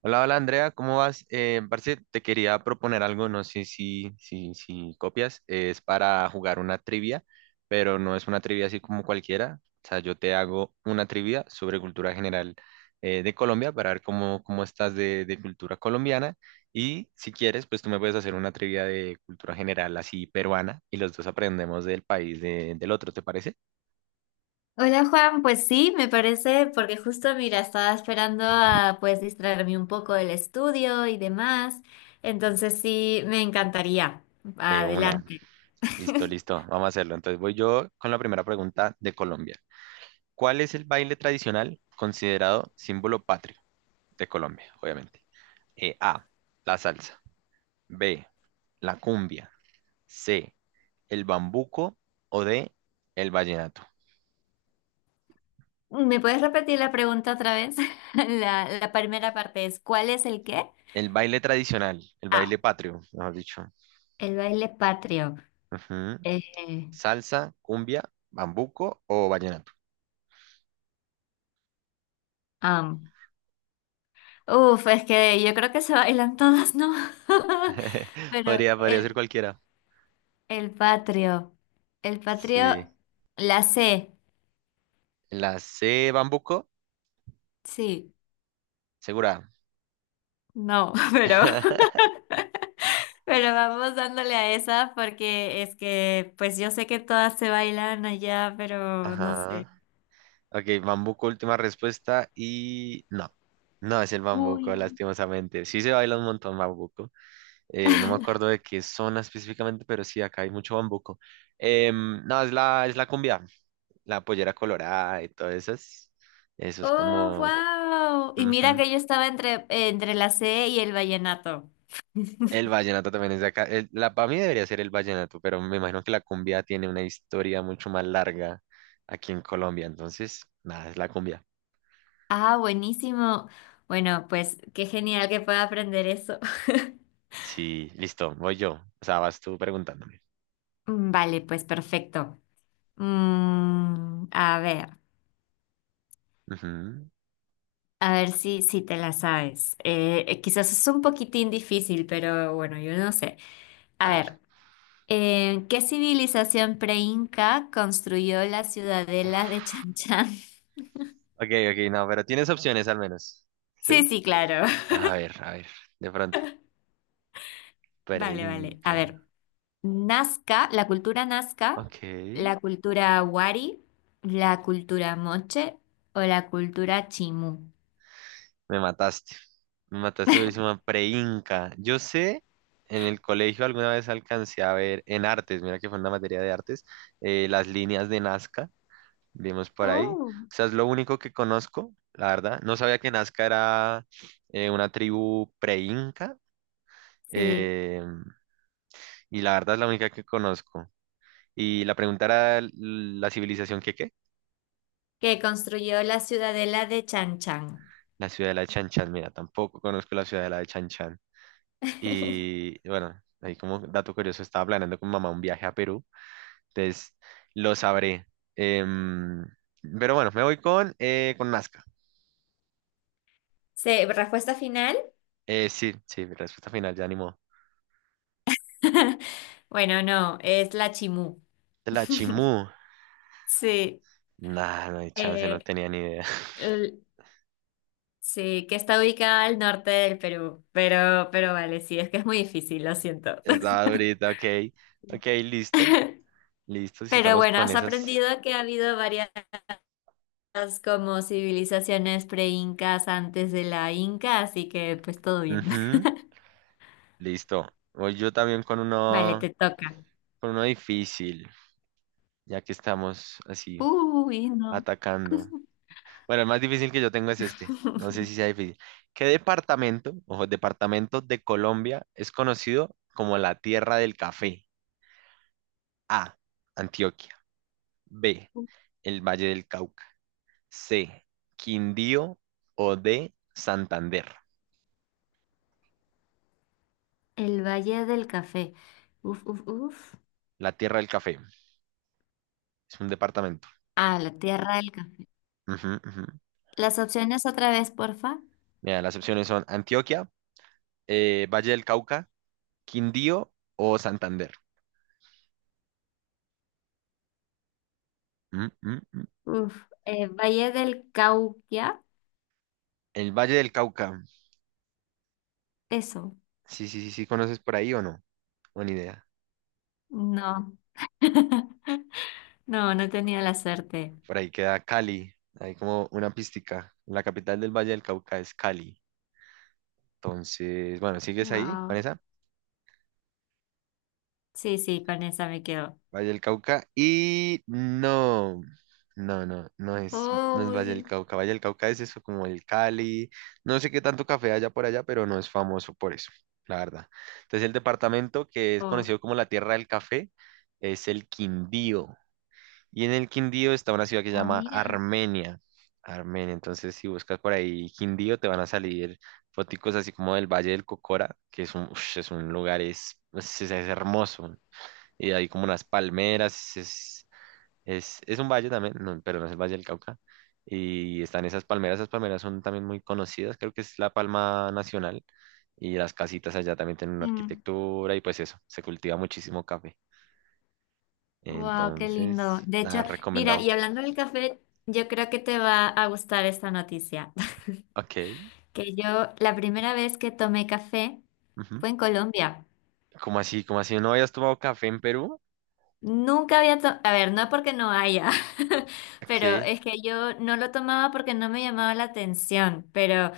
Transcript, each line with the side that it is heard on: right: Hola, hola Andrea, ¿cómo vas? Parce, te quería proponer algo, no sé si copias, es para jugar una trivia, pero no es una trivia así como cualquiera, o sea, yo te hago una trivia sobre cultura general de Colombia para ver cómo estás de cultura colombiana y si quieres, pues tú me puedes hacer una trivia de cultura general así peruana y los dos aprendemos del país del otro, ¿te parece?
left: Hola Juan, pues sí, me parece, porque justo mira, estaba esperando a pues distraerme un poco del estudio y demás, entonces sí, me encantaría.
right: De una,
left: Adelante.
right: listo, listo, vamos a hacerlo. Entonces voy yo con la primera pregunta de Colombia. ¿Cuál es el baile tradicional considerado símbolo patrio de Colombia, obviamente? A, la salsa. B, la cumbia. C, el bambuco. O D, el vallenato.
left: ¿Me puedes repetir la pregunta otra vez? La primera parte es, ¿cuál es el qué?
right: El baile tradicional, el
left: Ah,
right: baile patrio, mejor dicho.
left: el baile patrio.
right: Ujú.
left: Eh,
right: Salsa, cumbia, bambuco o vallenato.
left: am. Uf, es que yo creo que se bailan todas, ¿no? Pero
right: Podría ser cualquiera.
left: el patrio, el
right: Sí.
left: patrio, la C,
right: La C, bambuco,
left: sí.
right: segura.
left: No, pero vamos dándole a esa porque es que, pues yo sé que todas se bailan allá, pero no sé.
right: Ajá. Ok, bambuco, última respuesta y no. No es el
left: Uy.
right: bambuco, lastimosamente. Sí se baila un montón bambuco. No me acuerdo de qué zona específicamente, pero sí, acá hay mucho bambuco. No, es la cumbia, la pollera colorada y todas esas. Eso es
left: Oh,
right: como...
left: wow. Y mira
right: Ujú.
left: que yo estaba entre, entre la C y el vallenato.
right: El vallenato también es de acá. La, para mí debería ser el vallenato, pero me imagino que la cumbia tiene una historia mucho más larga aquí en Colombia. Entonces, nada, es la cumbia.
left: Ah, buenísimo. Bueno, pues qué genial que pueda aprender eso.
right: Sí, listo, voy yo. O sea, vas tú preguntándome.
left: Mm, vale, pues perfecto. Mm,
right: Ujú.
left: a ver si, si te la sabes. Quizás es un poquitín difícil, pero bueno, yo no sé. A
right: A ver.
left: ver. ¿Qué civilización pre-inca construyó la ciudadela
right: Uf.
left: de Chan Chan?
right: Ok, ok, no, pero tienes opciones al menos. ¿Sí?
left: Sí, sí, claro.
right: A ver, de pronto.
left: Vale, vale. A
right: Preinca.
left: ver, Nazca,
right: Ok.
left: la cultura Wari, la cultura Moche o la cultura Chimú.
right: Me mataste. Me mataste durísima. Preinca. Yo sé, en el colegio alguna vez alcancé a ver en artes, mira que fue una materia de artes, las líneas de Nazca, vimos por ahí.
left: Oh,
right: O sea, es lo único que conozco, la verdad. No sabía que Nazca era una tribu preinca.
left: sí.
right: eh, y la verdad es la única que conozco. Y la pregunta era ¿la civilización que qué?
left: Que construyó la ciudadela de Chan Chan.
right: La ciudad de la de Chan Chan. Mira, tampoco conozco la ciudad de la de Chan Chan. Y bueno, ahí como dato curioso, estaba planeando con mamá un viaje a Perú. Entonces, lo sabré. Em, pero bueno, me voy con Nazca.
left: Sí, respuesta final.
right: Sí, sí, mi respuesta final, ya animó.
left: Bueno, no, es la Chimú.
right: De la Chimú.
left: Sí.
right: Nah, no hay chance,
left: Eh,
right: no tenía ni idea.
left: l- Sí, que está ubicada al norte del Perú, pero vale, sí, es que es muy difícil, lo siento.
right: Estaba ahorita ok. Ok, listo. Listo, si
left: Pero
right: estamos
left: bueno,
right: con
left: has
right: esas.
left: aprendido que ha habido varias como civilizaciones pre-incas antes de la Inca, así que pues todo bien.
right: Ujú, listo. Voy yo también con
left: Vale,
right: uno.
left: te toca.
right: Por uno difícil, ya que estamos así
left: Uy, no.
right: atacando. Bueno, el más difícil que yo tengo es este. No sé si sea difícil. ¿Qué departamento, ojo, departamento de Colombia es conocido como la tierra del café? A. Antioquia. B. El Valle del Cauca. C. Quindío o D. Santander.
left: El Valle del Café. Uf, uf, uf.
right: La tierra del café. Es un departamento.
left: Ah, la Tierra del Café.
right: Ujú, ujú.
left: Las opciones otra vez, porfa.
right: Mira, las opciones son Antioquia, Valle del Cauca, Quindío o Santander. Mm, mm, mm.
left: Uf, Valle del Cauquia.
right: El Valle del Cauca.
left: Eso.
right: Sí, sí, sí, sí, ¿conoces por ahí o no? Buena idea.
left: No. No, no tenía la suerte.
right: Por ahí queda Cali. Hay como una pística. La capital del Valle del Cauca es Cali. Entonces, bueno, ¿sigues ahí con
left: Wow.
right: esa?
left: Sí, sí, con esa me quedo.
right: Valle del Cauca. Y no, no, no, no es, no es Valle del
left: Uy.
right: Cauca. Valle del Cauca es eso, como el Cali. No sé qué tanto café haya por allá, pero no es famoso por eso, la verdad. Entonces, el departamento que es
left: Oh,
right: conocido como la Tierra del Café es el Quindío. Y en el Quindío está una ciudad que se
left: oh,
right: llama
left: mira.
right: Armenia. Armenia. Entonces, si buscas por ahí Quindío, te van a salir foticos así como del Valle del Cocora, que es un, ush, es un lugar, es hermoso. Y hay como unas palmeras, es un valle también, no, pero no es el Valle del Cauca. Y están esas palmeras son también muy conocidas, creo que es la palma nacional. Y las casitas allá también tienen una arquitectura y pues eso, se cultiva muchísimo café.
left: Wow, qué
right: Entonces,
left: lindo. De
right: nada,
left: hecho, mira,
right: recomendado.
left: y hablando del café, yo creo que te va a gustar esta noticia.
right: Ok.
left: Que yo, la primera vez que tomé café
right: Ujú.
left: fue en Colombia.
right: ¿Cómo así? ¿Cómo así? ¿No habías tomado café en Perú?
left: Nunca había tomado, a ver, no porque no haya, pero
right: ¿Qué?
left: es que yo no lo tomaba porque no me llamaba la atención, pero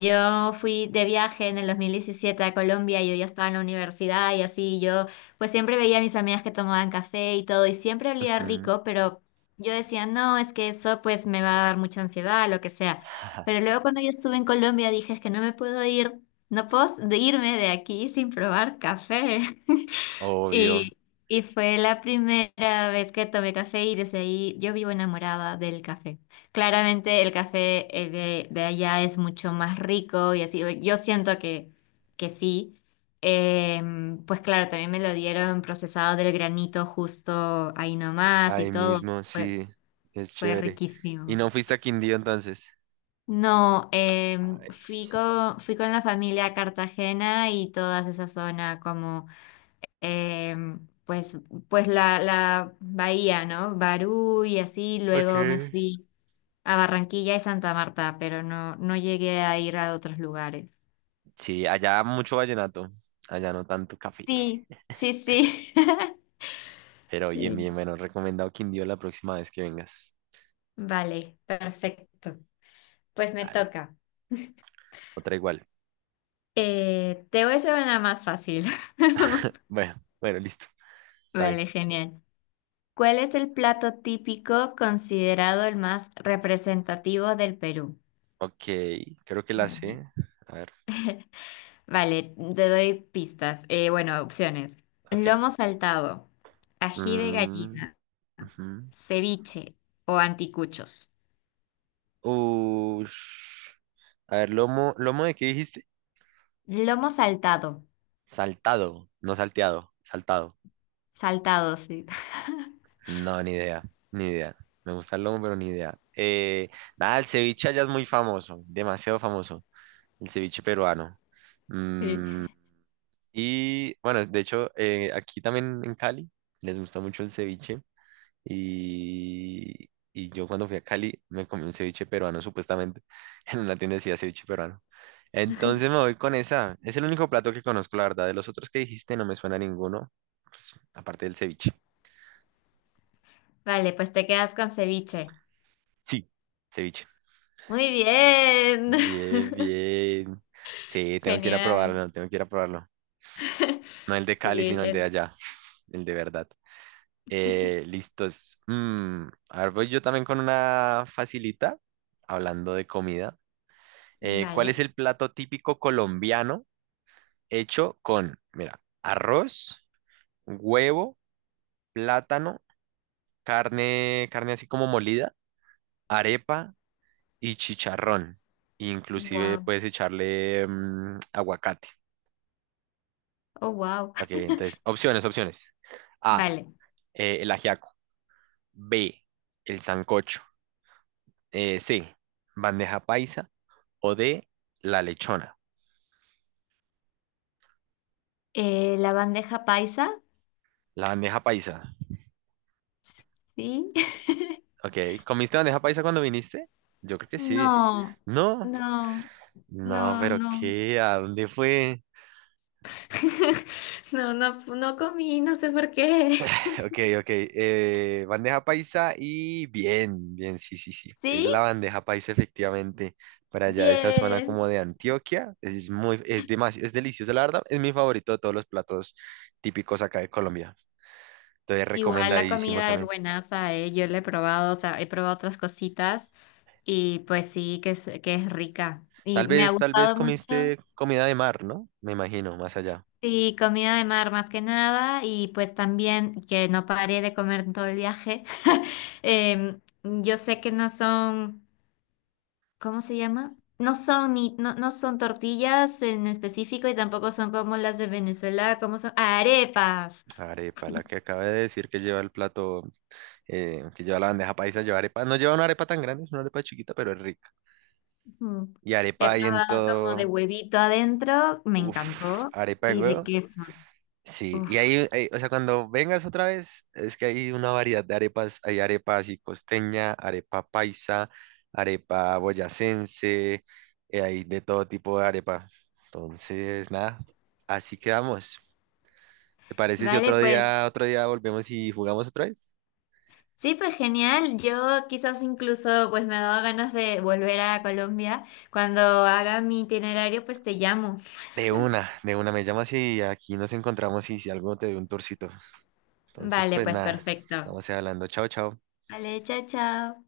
left: yo fui de viaje en el 2017 a Colombia y yo ya estaba en la universidad y así yo pues siempre veía a mis amigas que tomaban café y todo y siempre olía
right: Ujú.
left: rico, pero yo decía, no, es que eso pues me va a dar mucha ansiedad, lo que sea. Pero luego cuando yo estuve en Colombia dije, es que no me puedo ir, no puedo de irme de aquí sin probar café.
right: Obvio.
left: Y, y fue la primera vez que tomé café y desde ahí yo vivo enamorada del café. Claramente el café de allá es mucho más rico y así, yo siento que sí. Em, pues claro, también me lo dieron procesado del granito justo ahí nomás y
right: Ahí
left: todo.
right: mismo,
left: Fue,
right: sí. Es
left: fue
right: chévere. ¿Y
left: riquísimo.
right: no fuiste a Quindío entonces?
left: No, em,
right: Ay.
left: fui con la familia a Cartagena y toda esa zona como em, pues la bahía, ¿no? Barú y así,
right: Ok.
left: luego me fui a Barranquilla y Santa Marta, pero no, no llegué a ir a otros lugares.
right: Sí, allá mucho vallenato. Allá no tanto café.
left: Sí, sí, sí.
right: Pero bien,
left: Sí.
right: bien, bueno. Recomendado Quindío la próxima vez que vengas.
left: Vale, perfecto. Pues me
right: Dale.
left: toca.
right: Otra igual.
left: Te voy a hacer una más fácil.
right: Bueno, bueno, listo. Está bien.
left: Vale, genial. ¿Cuál es el plato típico considerado el más representativo del Perú?
right: Ok. Creo que la
left: Vale.
right: sé. A ver.
left: Vale, te doy pistas. Bueno, opciones.
right: Ok.
left: Lomo saltado, ají de
right: Mm,
left: gallina,
right: ujú.
left: ceviche o anticuchos.
right: Ush. A ver, lomo, ¿lomo de qué dijiste?
left: Lomo saltado.
right: Saltado, no salteado, saltado.
left: Saltado, sí.
right: No, ni idea, ni idea. Me gusta el lomo, pero ni idea. Nada, el ceviche allá es muy famoso, demasiado famoso. El ceviche peruano.
left: Sí.
right: Mm, y bueno, de hecho, aquí también en Cali les gusta mucho el ceviche. Y yo cuando fui a Cali me comí un ceviche peruano, supuestamente. En una tienda decía ceviche peruano. Entonces me voy con esa. Es el único plato que conozco, la verdad. De los otros que dijiste no me suena ninguno, pues, aparte del ceviche.
left: Vale, pues te quedas con ceviche.
right: Sí. Ceviche.
left: Muy bien.
right: Bien, bien. Sí, tengo que ir a
left: Genial.
right: probarlo, tengo que ir a probarlo. No el de Cali,
left: Sí,
right: sino el de
left: es...
right: allá, el de verdad. Listos. A ver, voy yo también con una facilita, hablando de comida. ¿Cuál es
left: Vale.
right: el plato típico colombiano hecho con, mira, arroz, huevo, plátano, carne así como molida, arepa y chicharrón? Inclusive
left: Wow.
right: puedes echarle aguacate.
left: Oh, wow.
right: Ok, entonces, opciones, opciones. A,
left: Vale.
right: el ajiaco. B, el sancocho. C, bandeja paisa. O D, la lechona.
left: La bandeja paisa,
right: La bandeja paisa.
left: sí.
right: Ok, ¿comiste bandeja paisa cuando viniste? Yo creo que sí.
left: No,
right: No,
left: no, no,
right: no, pero
left: no.
right: ¿qué? ¿A dónde fue?
left: No, no, no comí, no sé por qué.
right: Ok, ok. Bandeja paisa y bien, bien, sí, sí, sí. Es la
left: ¿Sí?
right: bandeja paisa efectivamente. Para allá de esa zona como
left: Bien.
right: de Antioquia. Es muy, es demasiado, es delicioso, la verdad. Es mi favorito de todos los platos típicos acá de Colombia. Entonces,
left: Igual la
right: recomendadísimo
left: comida es
right: también.
left: buenaza, yo la he probado, o sea, he probado otras cositas y pues sí, que es rica. Y me ha
right: Tal vez
left: gustado mucho.
right: comiste comida de mar, ¿no? Me imagino, más allá.
left: Sí, comida de mar más que nada y pues también que no paré de comer en todo el viaje. Em, yo sé que no son... ¿Cómo se llama? No son ni, no, no son tortillas en específico y tampoco son como las de Venezuela, como son arepas.
right: Arepa, la que acaba de decir que lleva el plato, que lleva la bandeja paisa, lleva arepa. No lleva una arepa tan grande, es una arepa chiquita, pero es rica.
left: Ujú.
right: Y
left: He
right: arepa ahí en
left: probado como de
right: todo.
left: huevito adentro, me
right: Uf,
left: encantó,
right: arepa de
left: y de
right: huevo.
left: queso.
right: Sí,
left: Uf.
right: y ahí, ahí, o sea, cuando vengas otra vez, es que hay una variedad de arepas. Hay arepa así costeña, arepa paisa, arepa boyacense, hay de todo tipo de arepa. Entonces, nada, así quedamos. ¿Te parece si
left: Vale,
right: otro
left: pues
right: día, otro día volvemos y jugamos otra vez?
left: sí, pues genial. Yo quizás incluso pues me ha dado ganas de volver a Colombia. Cuando haga mi itinerario, pues te llamo.
right: De una, me llamas y aquí nos encontramos y si algo te doy un tourcito. Entonces,
left: Vale,
right: pues
left: pues
right: nada,
left: perfecto.
right: estamos hablando. Chao, chao.
left: Vale, chao, chao.